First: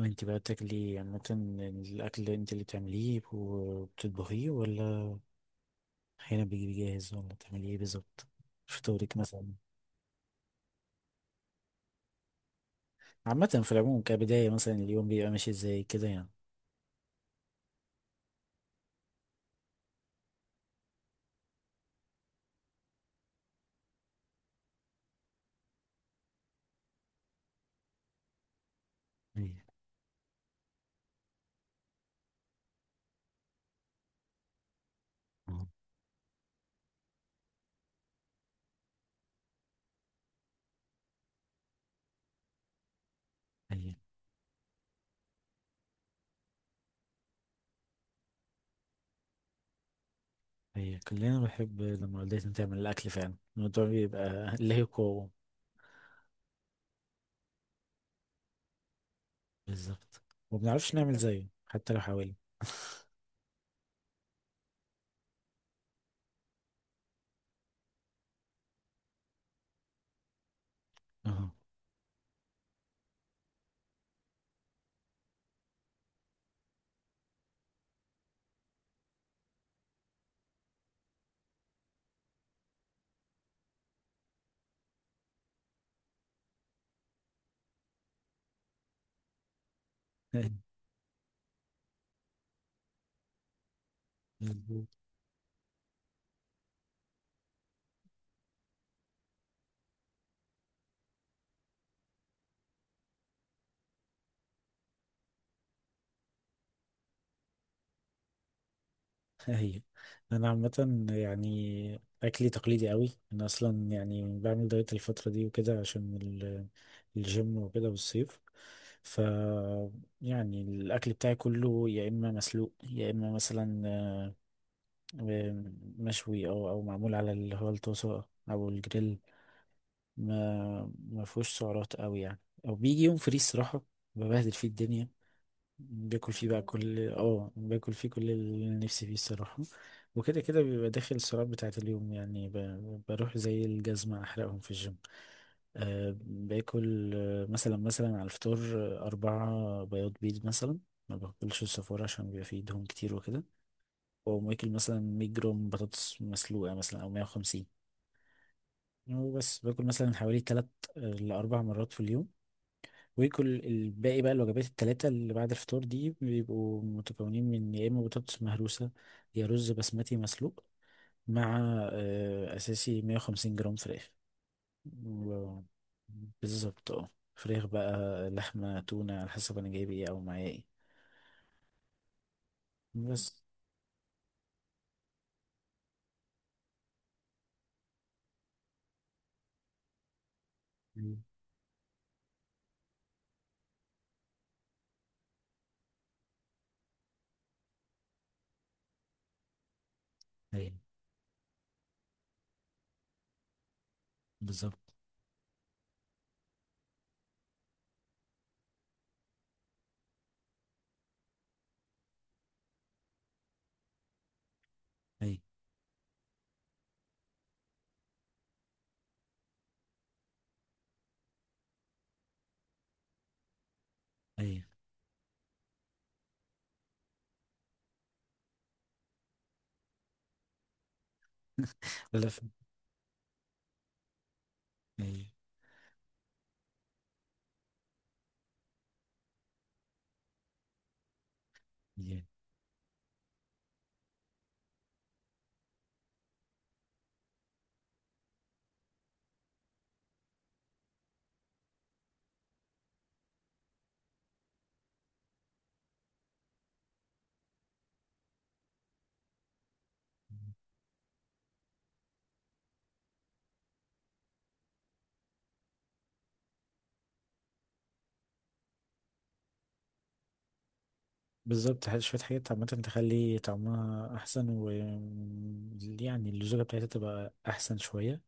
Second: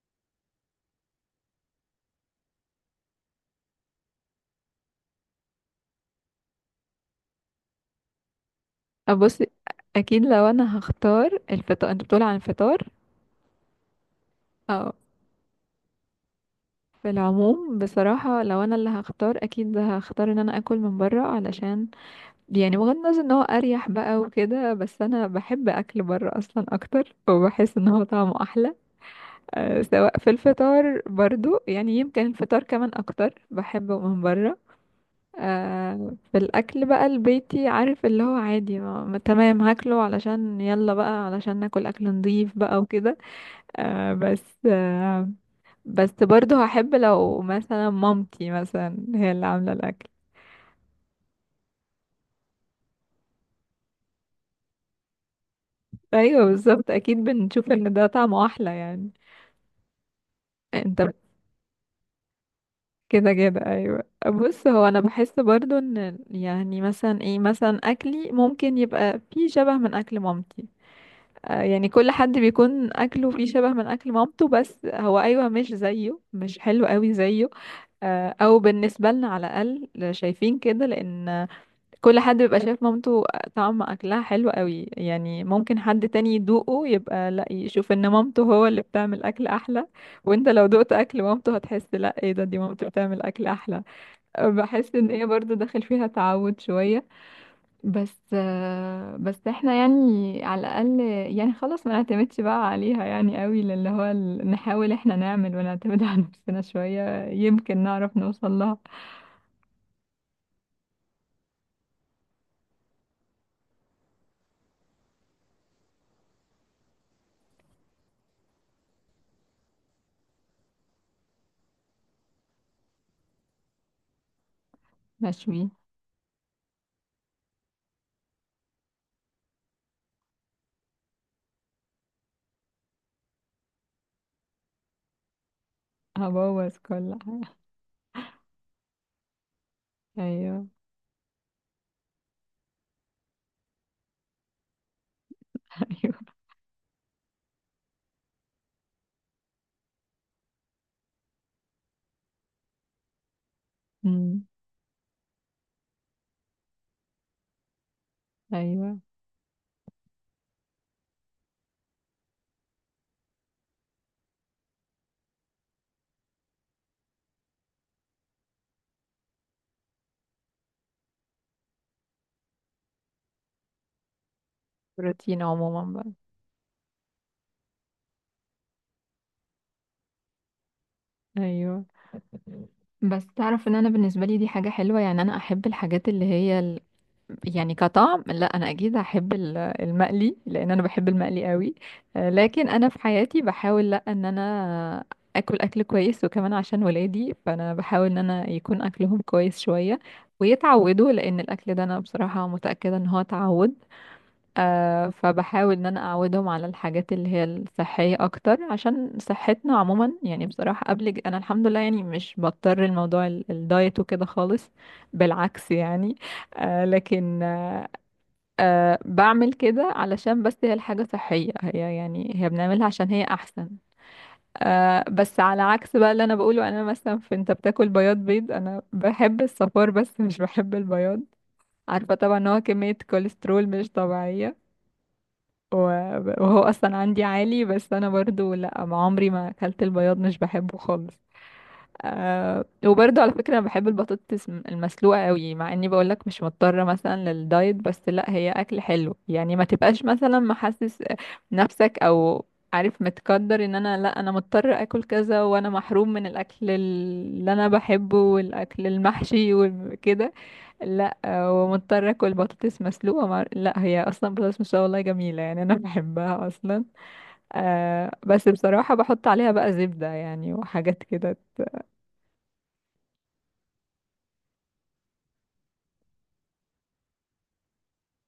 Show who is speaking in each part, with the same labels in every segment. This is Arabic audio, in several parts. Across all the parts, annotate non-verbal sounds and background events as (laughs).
Speaker 1: انت بقى بتاكلي عامة؟ الأكل اللي انت اللي بتعمليه وبتطبخيه، ولا أحيانا بيجي جاهز، ولا بتعملي ايه بالظبط؟ فطورك
Speaker 2: بص،
Speaker 1: مثلا؟
Speaker 2: اكيد لو انا هختار الفطار انت بتقول عن الفطار.
Speaker 1: عامة في العموم كبداية، مثلا
Speaker 2: اه،
Speaker 1: اليوم بيبقى ماشي ازاي كده يعني؟
Speaker 2: في العموم بصراحة لو انا اللي هختار اكيد هختار ان انا اكل من برا، علشان يعني بغض النظر ان هو اريح بقى وكده، بس انا بحب اكل برا اصلا اكتر وبحس ان هو طعمه احلى.
Speaker 1: ايوه.
Speaker 2: أه، سواء في الفطار برضو، يعني يمكن الفطار كمان اكتر بحبه من برا.
Speaker 1: اه.
Speaker 2: أه، في الاكل بقى البيتي عارف اللي هو عادي، تمام هاكله علشان يلا بقى علشان ناكل اكل نضيف بقى وكده.
Speaker 1: ايوه
Speaker 2: آه، بس آه، بس برضه هحب لو مثلا مامتي مثلا هي اللي عاملة الأكل.
Speaker 1: ايوه. كلنا بنحب لما والدتنا تعمل الأكل، فعلا الموضوع بيبقى له قوة.
Speaker 2: أيوة بالظبط، أكيد بنشوف إن ده طعمه أحلى يعني.
Speaker 1: بالظبط، ومبنعرفش
Speaker 2: أنت
Speaker 1: نعمل زيه حتى لو حاولنا.
Speaker 2: كده كده، أيوة بص، هو أنا بحس برضه إن يعني مثلا إيه، مثلا أكلي ممكن يبقى فيه شبه من أكل مامتي.
Speaker 1: اه.
Speaker 2: آه، يعني كل حد بيكون أكله فيه شبه من أكل مامته، بس هو أيوة مش زيه، مش حلو قوي زيه. آه، أو بالنسبة لنا على الأقل، شايفين كده لأن كل حد بيبقى شايف مامته طعم اكلها حلو قوي، يعني ممكن حد تاني يدوقه يبقى لا، يشوف ان مامته هو اللي بتعمل اكل احلى. وانت لو دقت اكل مامته هتحس لا، ايه ده، دي مامته بتعمل اكل احلى. أه، بحس
Speaker 1: (laughs)
Speaker 2: ان هي برضو داخل فيها تعود شوية. بس آه، بس احنا يعني على الاقل يعني خلاص ما نعتمدش بقى عليها يعني قوي، نحاول احنا نعمل ونعتمد (laughs) على نفسنا شوية يمكن نعرف نوصل لها.
Speaker 1: هي، انا عامه يعني اكلي تقليدي قوي، انا اصلا يعني بعمل دايت الفتره دي وكده عشان الجيم وكده والصيف. ف يعني الاكل بتاعي كله يا اما مسلوق، يا اما مثلا آه،
Speaker 2: مشوي.
Speaker 1: مشوي، او معمول على اللي هو الطاسه، او الجريل. ما ما فيهوش سعرات قوي يعني. او بيجي يوم فري الصراحه ببهدل فيه الدنيا، باكل فيه بقى
Speaker 2: هبوظ
Speaker 1: كل،
Speaker 2: كل حاجة.
Speaker 1: باكل فيه كل اللي نفسي فيه الصراحة. وكده كده
Speaker 2: ايوه.
Speaker 1: بيبقى داخل السعرات بتاعة اليوم يعني، بروح زي الجزمة أحرقهم في الجيم.
Speaker 2: (laughs)
Speaker 1: أه
Speaker 2: ايوه.
Speaker 1: باكل، مثلا على الفطار، أربعة بياض بيض مثلا. ما باكلش الصفار عشان بيبقى فيه دهون كتير وكده.
Speaker 2: امم
Speaker 1: وماكل مثلا 100 جرام بطاطس مسلوقة مثلا أو 150.
Speaker 2: ايوه.
Speaker 1: وبس باكل مثلا حوالي تلات، لأربع مرات في اليوم. ويكل الباقي بقى، الوجبات التلاتة اللي بعد الفطار دي بيبقوا متكونين من يا إما بطاطس مهروسة، يا رز بسمتي مسلوق، مع أساسي 150 جرام فراخ.
Speaker 2: بروتين
Speaker 1: و-
Speaker 2: عموما بقى.
Speaker 1: بالظبط، اه فراخ بقى، لحمة، تونة، على حسب أنا جايب ايه أو معايا ايه
Speaker 2: ايوه، بس
Speaker 1: بس.
Speaker 2: تعرف ان انا بالنسبه لي دي حاجه حلوه، يعني انا احب الحاجات اللي هي ال... يعني كطعم لا، انا اكيد هحب المقلي لان انا بحب
Speaker 1: أيوة.
Speaker 2: المقلي قوي. آه، لكن انا في حياتي بحاول لا، ان انا اكل اكل كويس، وكمان عشان ولادي فانا بحاول ان انا يكون اكلهم كويس شويه
Speaker 1: أيوة
Speaker 2: ويتعودوا، لان الاكل ده انا بصراحه متاكده ان هو تعود.
Speaker 1: بالظبط.
Speaker 2: آه، فبحاول ان انا اعودهم على الحاجات اللي هي الصحية اكتر عشان صحتنا عموما، يعني بصراحة قبل انا الحمد لله يعني مش بضطر الموضوع الدايت وكده خالص،
Speaker 1: أيوة.
Speaker 2: بالعكس يعني. آه لكن آه آه، بعمل كده علشان بس هي الحاجة صحية، هي يعني هي بنعملها عشان هي احسن.
Speaker 1: أيوة
Speaker 2: آه، بس على عكس بقى اللي انا بقوله، انا مثلا في، انت بتاكل بياض بيض، انا بحب الصفار بس مش بحب البياض، عارفة طبعا
Speaker 1: لف.
Speaker 2: ان هو كمية كوليسترول مش طبيعية،
Speaker 1: أيوة
Speaker 2: و- وهو اصلا عندي عالي، بس انا برضو لا، ما عمري ما اكلت البياض مش بحبه خالص.
Speaker 1: أيوة
Speaker 2: أه، وبرضو على فكرة انا بحب البطاطس المسلوقة قوي، مع اني بقولك مش مضطرة مثلا للدايت، بس لا هي اكل حلو يعني، ما تبقاش مثلا محسس نفسك، او عارف، متقدر ان انا لا، انا مضطر اكل كذا وانا محروم من الاكل اللي انا بحبه والاكل المحشي وكده، لا. آه، ومضطرة اكل بطاطس مسلوقة مع... لا هي اصلا بطاطس مسلوقة والله جميلة، يعني انا (laughs) بحبها اصلا. أه، بس بصراحة بحط عليها بقى زبدة يعني وحاجات كده
Speaker 1: بالظبط. شوية حاجات عامة تخلي طعمها أحسن، و يعني اللزوجة بتاعتها تبقى أحسن شوية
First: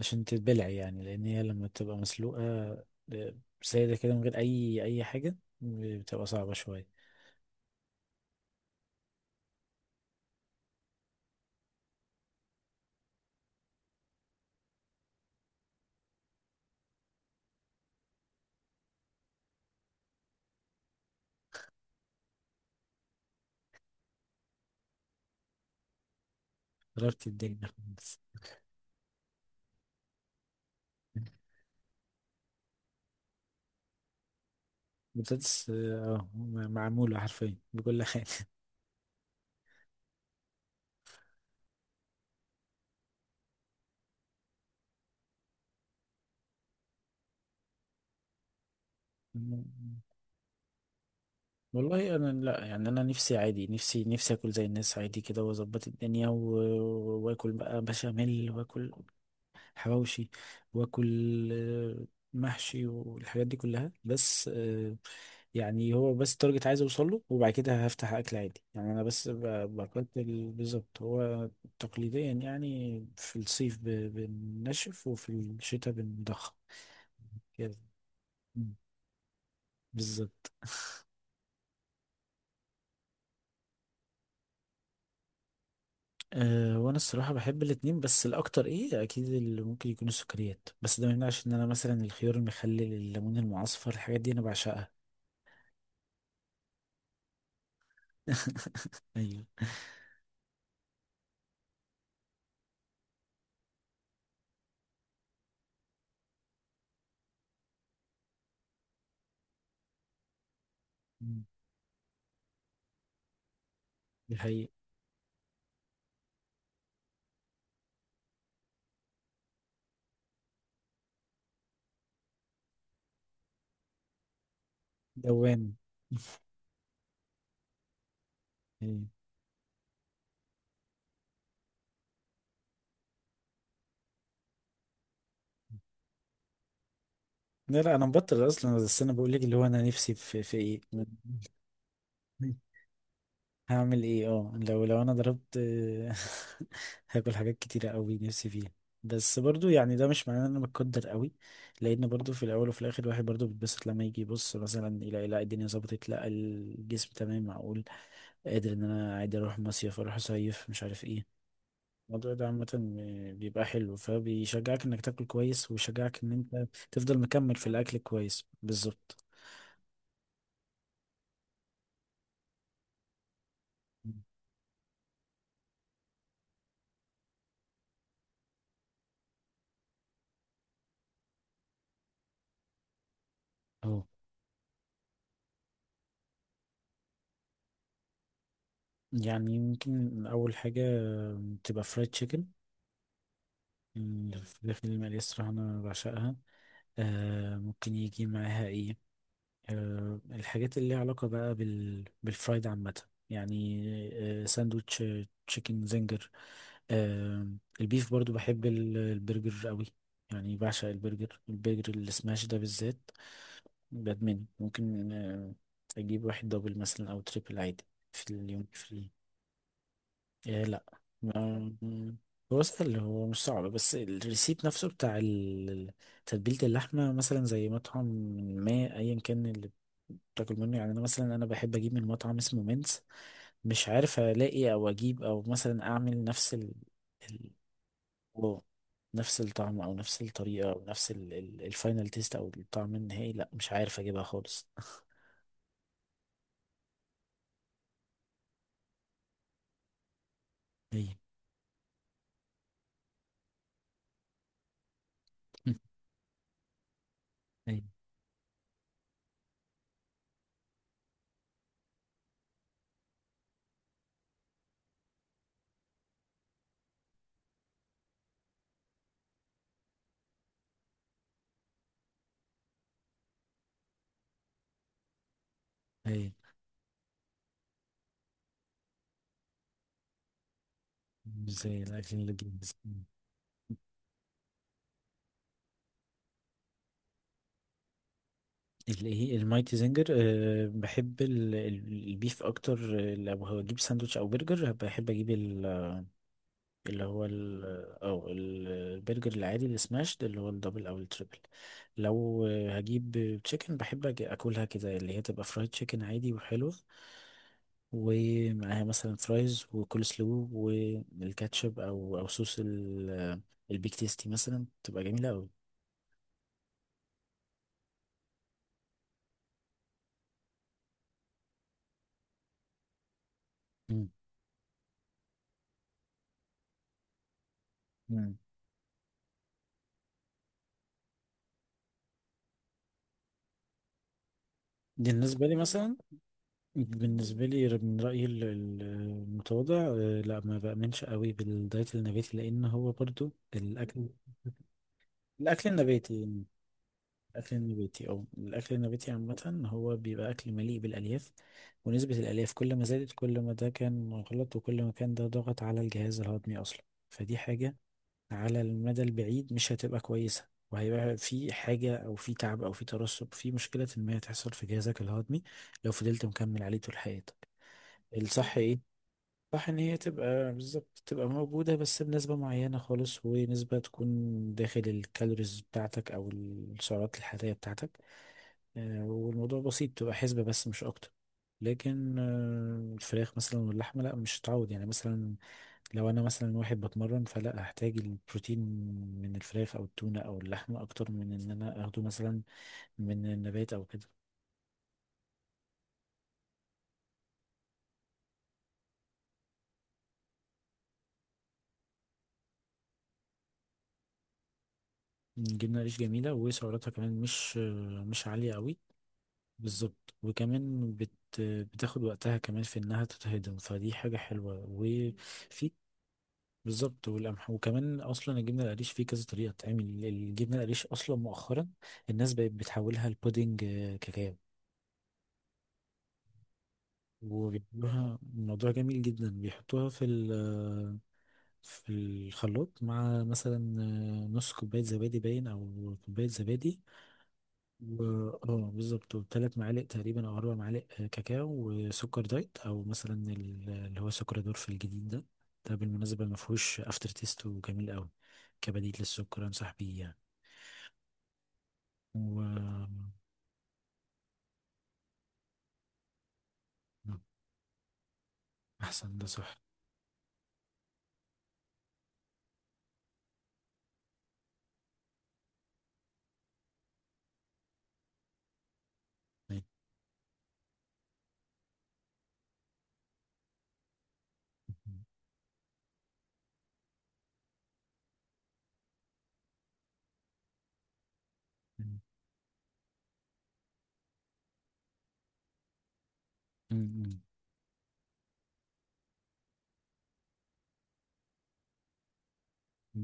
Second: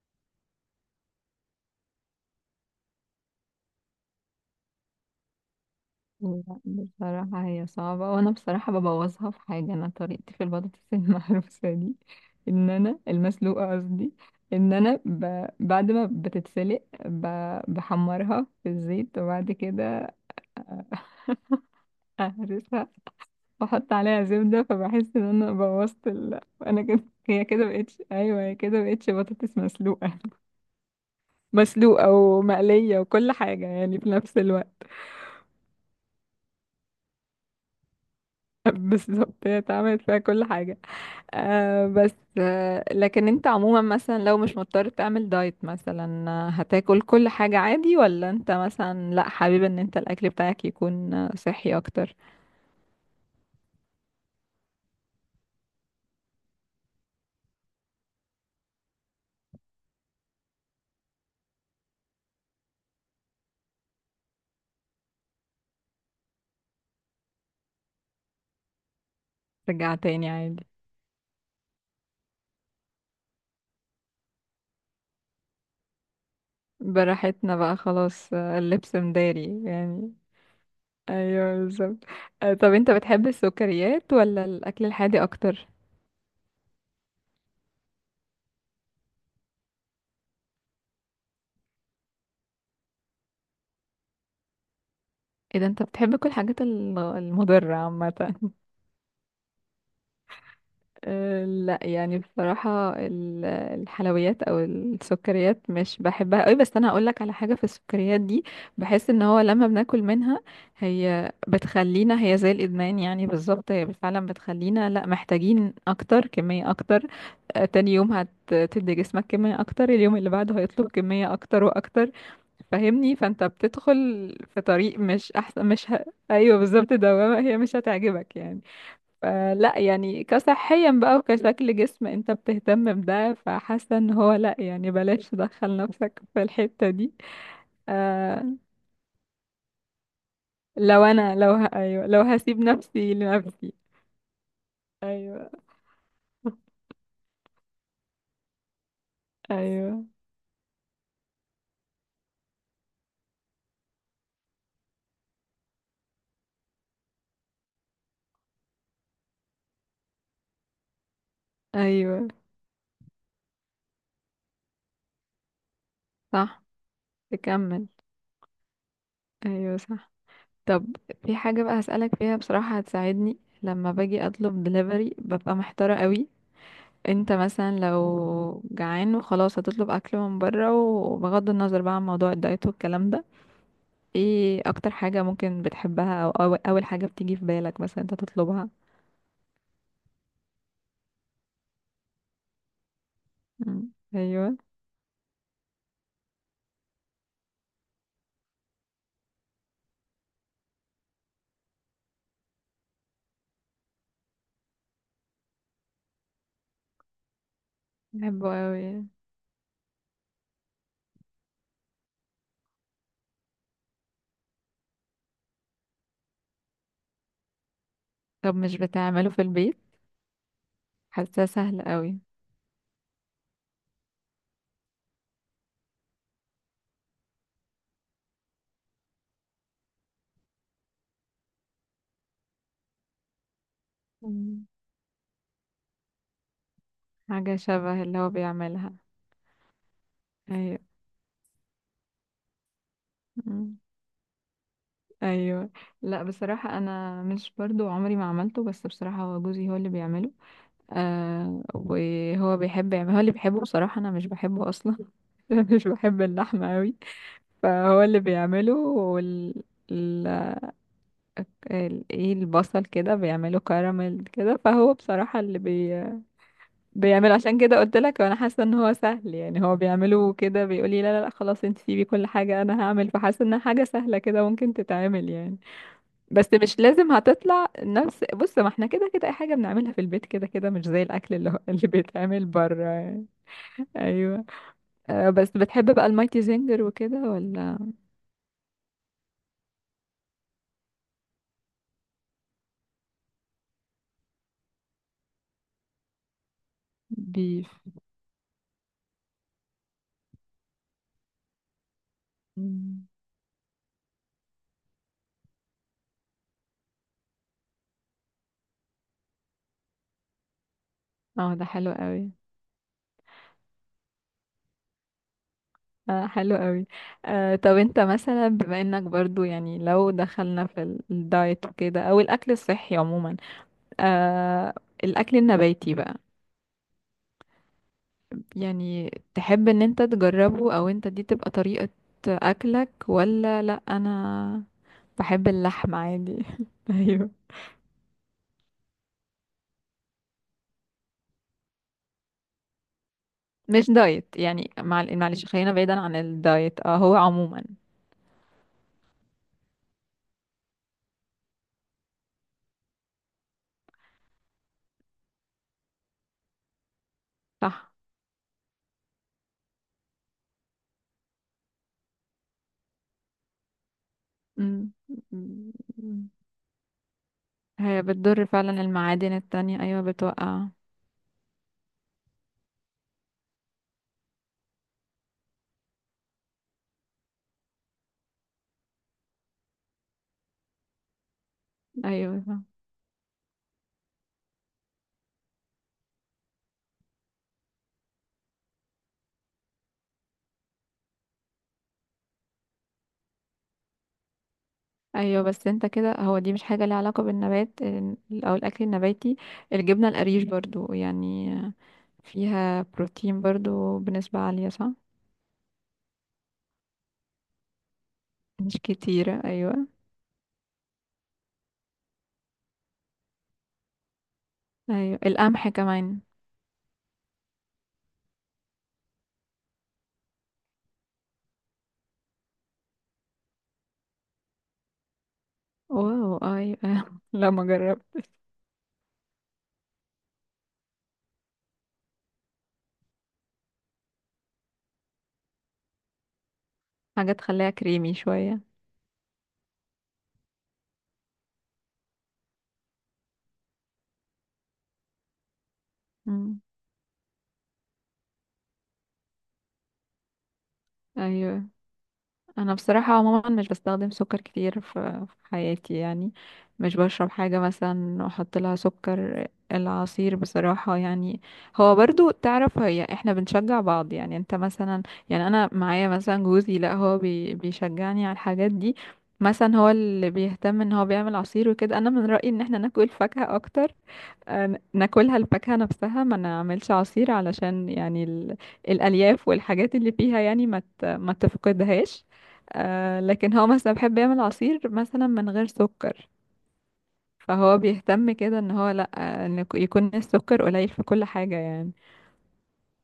Speaker 1: عشان تتبلع يعني، لان هي لما بتبقى مسلوقه آه، ساده كده من غير اي حاجه بتبقى صعبه
Speaker 2: لا،
Speaker 1: شويه.
Speaker 2: بصراحة هي صعبة، وأنا بصراحة ببوظها في حاجة، أنا طريقتي في البطاطس (laughs) المهروسة دي، إن أنا المسلوقة قصدي، إن أنا ب... بعد ما بتتسلق ب... بحمرها في الزيت، وبعد كده أهرسها، بحط عليها زبدة، فبحس ان انا بوظت ال... انا كده
Speaker 1: جربت
Speaker 2: هي كده
Speaker 1: الدنيا
Speaker 2: بقتش،
Speaker 1: خالص.
Speaker 2: ايوه هي كده بقتش بطاطس مسلوقة (laughs) مسلوقة ومقلية وكل حاجة يعني في نفس الوقت.
Speaker 1: البطاطس معموله حرفيا بكل حاجه.
Speaker 2: (laughs) بالظبط، هي اتعملت فيها كل حاجة. آه بس آه لكن انت عموما مثلا لو مش مضطر تعمل دايت مثلا، آه، هتاكل كل حاجة عادي ولا انت مثلا لا حابب ان انت
Speaker 1: (laughs)
Speaker 2: الاكل بتاعك يكون آه، صحي اكتر؟
Speaker 1: والله انا لا، يعني انا نفسي عادي، نفسي اكل زي الناس عادي كده، واظبط الدنيا، واكل بقى بشاميل، واكل حواوشي، واكل محشي والحاجات دي كلها، بس يعني هو بس التارجت عايز اوصل له، وبعد كده هفتح اكل عادي يعني، انا بس
Speaker 2: رجع
Speaker 1: بقتل.
Speaker 2: تاني عادي.
Speaker 1: بالظبط. هو تقليديا يعني في الصيف بنشف، وفي الشتاء بنضخم
Speaker 2: براحتنا
Speaker 1: كده.
Speaker 2: بقى خلاص، آه،
Speaker 1: مم.
Speaker 2: اللبس مداري يعني.
Speaker 1: بالظبط (laughs)
Speaker 2: ايوه بالظبط. آه، طب انت بتحب السكريات ولا الاكل الحادق اكتر؟
Speaker 1: أه، وانا الصراحه بحب الاتنين، بس الاكتر ايه اكيد اللي ممكن يكون السكريات، بس ده ما يمنعش ان انا مثلا الخيار المخلل، الليمون المعصفر، الحاجات دي انا بعشقها.
Speaker 2: ايه ده، انت بتحب كل الحاجات المضرة عامة. (laughs)
Speaker 1: (laughs) ايوه.
Speaker 2: آه، لا يعني بصراحة الحلويات او السكريات مش بحبها قوي، بس انا هقولك على حاجة، في السكريات دي بحس ان هو لما بناكل منها هي بتخلينا، هي زي الادمان يعني بالظبط، هي فعلا
Speaker 1: دي حقيقة.
Speaker 2: بتخلينا لا، محتاجين اكتر، كمية اكتر. آه، تاني يوم هتدي جسمك كمية اكتر، اليوم اللي بعده هيطلب كمية اكتر واكتر، فاهمني؟ فانت بتدخل في طريق مش
Speaker 1: دوام.
Speaker 2: احسن، مش ه... ايوه بالظبط، دوامة هي مش هتعجبك يعني.
Speaker 1: يعني.
Speaker 2: فلا يعني كصحيا بقى وكشكل جسم انت بتهتم بده، فحاسه ان هو لا، يعني بلاش تدخل نفسك في الحتة دي.
Speaker 1: لا لا، انا
Speaker 2: آه،
Speaker 1: مبطل اصلا، بس انا بقول لك اللي هو انا نفسي في ايه
Speaker 2: لو
Speaker 1: (laughs)
Speaker 2: انا لو ه... ايوه لو
Speaker 1: مم.
Speaker 2: هسيب نفسي لنفسي.
Speaker 1: هعمل ايه؟ اه، لو انا
Speaker 2: ايوه.
Speaker 1: ضربت، (laughs) هاكل حاجات كتيرة قوي نفسي فيها. بس برضو يعني
Speaker 2: ايوه.
Speaker 1: ده مش معناه ان انا متقدر قوي، لان برضو في الاول وفي الاخر الواحد برضو بيتبسط لما يجي يبص مثلا يلاقي لا الدنيا ظبطت، لا الجسم تمام، معقول قادر ان انا عادي اروح مصيف، اروح اصيف، مش عارف ايه.
Speaker 2: ايوه
Speaker 1: الموضوع ده عامة بيبقى حلو، فبيشجعك انك تاكل كويس، ويشجعك ان
Speaker 2: صح،
Speaker 1: انت تفضل مكمل في
Speaker 2: تكمل.
Speaker 1: الاكل كويس بالظبط.
Speaker 2: ايوه صح. طب، في حاجة بقى هسألك فيها، بصراحة هتساعدني لما باجي اطلب دليفري ببقى محتارة قوي. انت مثلا لو جعان وخلاص هتطلب اكل من بره، وبغض النظر بقى عن موضوع الدايت والكلام ده،
Speaker 1: اهو.
Speaker 2: ايه اكتر حاجة ممكن بتحبها او اول حاجة بتيجي في بالك مثلا انت تطلبها؟
Speaker 1: يعني يمكن اول حاجة تبقى فرايد تشيكن،
Speaker 2: مم. ايوه.
Speaker 1: الفراخ المقلية الصراحة انا بعشقها. آه، ممكن يجي معاها ايه، الحاجات اللي ليها علاقة بقى بالفرايد عامة يعني، ساندوتش، تشيكن زنجر. آه، البيف برضو
Speaker 2: بحبه
Speaker 1: بحب
Speaker 2: قوي.
Speaker 1: البرجر قوي، يعني بعشق البرجر، البرجر السماش ده بالذات بدمنه، ممكن أجيب واحد دبل مثلا أو تريبل عادي في
Speaker 2: طب
Speaker 1: اليوم،
Speaker 2: مش
Speaker 1: في.
Speaker 2: بتعمله في البيت؟
Speaker 1: إيه لا،
Speaker 2: حاساه
Speaker 1: ما-
Speaker 2: سهل قوي.
Speaker 1: هو سهل، هو مش صعب، بس الريسيب نفسه بتاع تتبيلة اللحمة مثلا زي مطعم ما، أيا كان اللي بتاكل منه يعني. أنا مثلا بحب أجيب من مطعم اسمه مينز، مش عارف
Speaker 2: مم.
Speaker 1: ألاقي أو أجيب أو مثلا أعمل نفس ال-
Speaker 2: حاجة شبه اللي هو
Speaker 1: واو،
Speaker 2: بيعملها.
Speaker 1: نفس الطعم أو نفس الطريقة
Speaker 2: ايوه.
Speaker 1: أو نفس الفاينل تيست، أو الطعم النهائي، لا مش
Speaker 2: مم.
Speaker 1: عارف أجيبها خالص (laughs)
Speaker 2: ايوه. لا بصراحة انا مش برضو عمري ما عملته، بس بصراحة هو جوزي هو اللي بيعمله.
Speaker 1: أيوه.
Speaker 2: آه، وهو بيحب يعمل، هو اللي بيحبه، بصراحة انا مش بحبه اصلا. (laughs) مش
Speaker 1: (laughs)
Speaker 2: بحب اللحمة قوي.
Speaker 1: أيوه.
Speaker 2: فهو اللي بيعمله وال، ال... ال... ايه، البصل كده بيعمله كراميل كده، فهو بصراحة اللي بي... بيعمله، عشان كده قلت لك وانا حاسة ان هو سهل، يعني هو بيعمله كده بيقولي لا لا لا خلاص انت سيبي كل حاجة انا هعمل، فحاسة انها حاجة سهلة كده ممكن تتعمل يعني.
Speaker 1: أيوه.
Speaker 2: بس مش لازم هتطلع نفس، بص ما احنا كده كده اي حاجة بنعملها في البيت كده كده مش زي الاكل
Speaker 1: مش
Speaker 2: اللي هو (laughs)
Speaker 1: زي
Speaker 2: اللي
Speaker 1: الأكل اللي
Speaker 2: بيتعمل
Speaker 1: بينزل.
Speaker 2: بره يعني. ايوه. آه، بس بتحب بقى المايتي زنجر وكده ولا؟
Speaker 1: الايه، المايتي زنجر؟ أه بحب البيف اكتر، لو هجيب ساندوتش او برجر بحب اجيب ال- اللي هو ال
Speaker 2: بيف.
Speaker 1: او البرجر العادي السماش ده اللي هو الدبل او التريبل. لو
Speaker 2: مم.
Speaker 1: هجيب تشيكن بحب اكلها كده اللي هي تبقى فرايد تشيكن عادي وحلوة، ومعاها مثلا فرايز وكول سلو
Speaker 2: اه ده
Speaker 1: والكاتشب،
Speaker 2: حلو
Speaker 1: او
Speaker 2: قوي.
Speaker 1: صوص البيك تيستي مثلا، تبقى جميلة قوي.
Speaker 2: آه حلو قوي. آه، طب انت مثلا بما انك برضو يعني لو دخلنا في الدايت وكده او الاكل الصحي عموما،
Speaker 1: مم.
Speaker 2: آه، الاكل النباتي بقى،
Speaker 1: مم.
Speaker 2: يعني تحب ان انت تجربه او انت دي تبقى طريقة اكلك ولا لا؟ انا
Speaker 1: دي بالنسبة
Speaker 2: بحب
Speaker 1: لي مثلا.
Speaker 2: اللحمة عادي. (laughs) ايوه.
Speaker 1: بالنسبة لي من رأيي المتواضع، لا، ما بأمنش قوي بالدايت النباتي، لأن هو برضو
Speaker 2: مش
Speaker 1: الأكل،
Speaker 2: دايت يعني معلش،
Speaker 1: الأكل
Speaker 2: خلينا بعيدا عن
Speaker 1: النباتي يعني،
Speaker 2: الدايت، اه هو
Speaker 1: الأكل
Speaker 2: عموما.
Speaker 1: النباتي أو الأكل النباتي عامة هو بيبقى أكل مليء بالألياف. ونسبة الألياف كل ما زادت كل ما ده كان غلط، وكل ما كان ده ضغط على الجهاز الهضمي أصلا. فدي حاجة
Speaker 2: صح.
Speaker 1: على المدى البعيد مش هتبقى كويسة، وهيبقى في حاجة أو في تعب أو في ترسب، في مشكلة ما هتحصل في
Speaker 2: مم.
Speaker 1: جهازك الهضمي لو فضلت مكمل عليه طول حياتك.
Speaker 2: هي بتضر
Speaker 1: الصح
Speaker 2: فعلا
Speaker 1: إيه؟
Speaker 2: المعادن
Speaker 1: صح ان
Speaker 2: التانية،
Speaker 1: هي
Speaker 2: ايوه
Speaker 1: تبقى
Speaker 2: بتوقع.
Speaker 1: بالظبط تبقى موجودة بس بنسبة معينة خالص، ونسبة تكون داخل الكالوريز بتاعتك او السعرات الحرارية بتاعتك، والموضوع بسيط، تبقى حسبة بس مش اكتر. لكن
Speaker 2: ايوه صح.
Speaker 1: الفراخ مثلا واللحمة لا، مش هتعود يعني. مثلا لو انا مثلا واحد بتمرن، فلا هحتاج البروتين من الفراخ او التونة او اللحمة اكتر من ان انا اخده مثلا من النبات او كده.
Speaker 2: ايوه، بس انت كده هو دي مش حاجة ليها علاقة بالنبات او الاكل النباتي. الجبنة القريش برضو يعني فيها بروتين برضو بنسبة عالية، صح؟
Speaker 1: جبنة قريش جميلة، وسعراتها كمان مش، مش عالية قوي.
Speaker 2: مش كتيرة، ايوه.
Speaker 1: بالظبط، وكمان بتاخد وقتها كمان في انها تتهضم، فدي حاجة حلوة،
Speaker 2: ايوه، القمح
Speaker 1: وفي.
Speaker 2: كمان.
Speaker 1: بالظبط، والقمح، وكمان اصلا الجبنة القريش فيه كذا طريقة تعمل الجبنة القريش. اصلا مؤخرا الناس بقت بتحولها لبودنج كاكاو،
Speaker 2: واو، ايوه. (laughs) لا ما
Speaker 1: وبيعملوها،
Speaker 2: جربت.
Speaker 1: الموضوع جميل جدا، بيحطوها في في الخلاط مع مثلا نص كوباية زبادي باين أو كوباية زبادي.
Speaker 2: حاجة تخليها كريمي
Speaker 1: اه
Speaker 2: شوية.
Speaker 1: بالظبط، وثلاث معالق تقريبا او اربع معالق كاكاو، وسكر دايت او مثلا اللي هو سكر دورف الجديد ده. ده بالمناسبه ما
Speaker 2: مم.
Speaker 1: فيهوش افتر تيست وجميل قوي، كبديل للسكر انصح بيه يعني.
Speaker 2: ايوه.
Speaker 1: و
Speaker 2: انا
Speaker 1: آه،
Speaker 2: بصراحه عموما مش بستخدم سكر كتير في في حياتي يعني، مش بشرب حاجه مثلا احط لها
Speaker 1: احسن ده
Speaker 2: سكر،
Speaker 1: صح.
Speaker 2: العصير بصراحه يعني. هو برضو تعرف هي احنا بنشجع بعض، يعني انت مثلا، يعني انا معايا مثلا جوزي، لا هو بيشجعني على الحاجات دي،
Speaker 1: (laughs) م-
Speaker 2: مثلا هو اللي بيهتم ان هو بيعمل عصير وكده، انا من رايي ان احنا ناكل فاكهه اكتر. آه، ناكلها الفاكهة نفسها، ما نعملش عصير علشان يعني ال... الألياف والحاجات اللي فيها يعني ما ت... ما تفقدهاش. آه، لكن هو مثلا بيحب يعمل عصير مثلا من غير سكر،
Speaker 1: م-
Speaker 2: فهو بيهتم كده ان هو لا، آه، ان يكون السكر قليل في كل حاجة يعني.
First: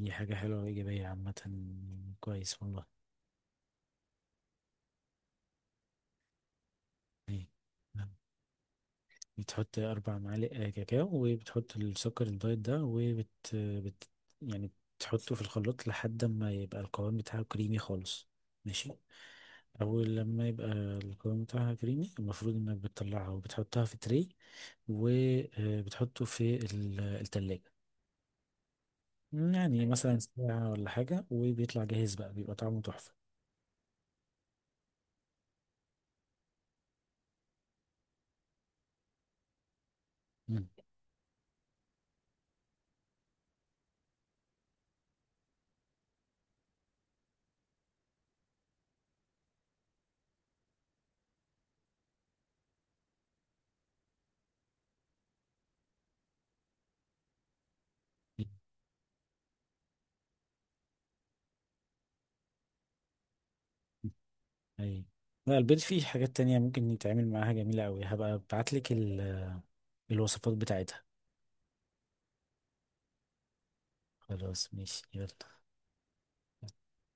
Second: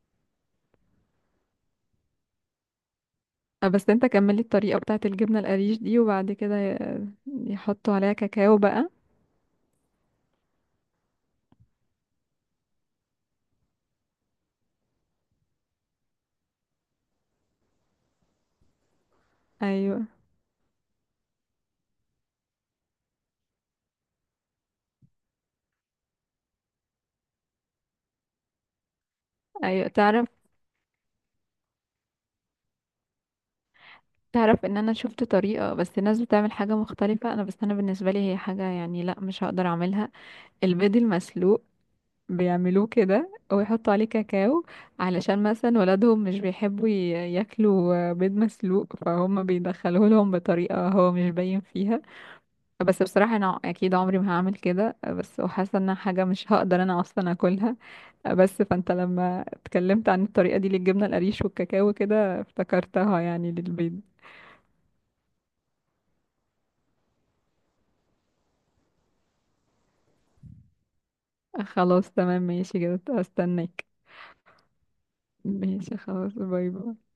Speaker 1: دي حاجه حلوه وايجابيه عامه، كويس والله.
Speaker 2: آه، بس انت كملي الطريقة بتاعة الجبنة القريش دي، وبعد كده
Speaker 1: إيه.
Speaker 2: يحطوا عليها كاكاو بقى؟
Speaker 1: بتحط أربع معالق كاكاو، وبتحط السكر الدايت ده، وبت بت يعني تحطه في الخلاط لحد ما يبقى القوام بتاعه كريمي خالص، ماشي.
Speaker 2: ايوه.
Speaker 1: أول لما يبقى القوام بتاعها كريمي، المفروض إنك بتطلعها وبتحطها في تري، وبتحطه في التلاجة يعني
Speaker 2: ايوه
Speaker 1: مثلا
Speaker 2: تعرف،
Speaker 1: ساعة ولا حاجة، وبيطلع جاهز بقى، بيبقى طعمه تحفة.
Speaker 2: تعرف ان انا شفت طريقة، بس الناس بتعمل حاجة مختلفة انا، بس انا بالنسبة لي هي حاجة يعني لا، مش هقدر اعملها.
Speaker 1: مم.
Speaker 2: البيض المسلوق بيعملوه كده ويحطوا عليه كاكاو، علشان مثلا ولادهم مش بيحبوا ياكلوا بيض مسلوق، فهم بيدخلوه لهم بطريقة هو مش باين فيها، بس بصراحة انا اكيد عمري ما هعمل كده، بس وحاسة انها حاجة مش هقدر انا اصلا اكلها. بس فانت لما اتكلمت عن الطريقة دي للجبنة القريش والكاكاو كده افتكرتها يعني للبيض.
Speaker 1: أي. لا، البيض فيه حاجات تانية ممكن يتعمل معاها جميلة أوي، هبقى أبعتلك الوصفات بتاعتها.
Speaker 2: خلاص تمام ماشي كده، استناك.
Speaker 1: خلاص ماشي يلا.
Speaker 2: ماشي خلاص، باي باي.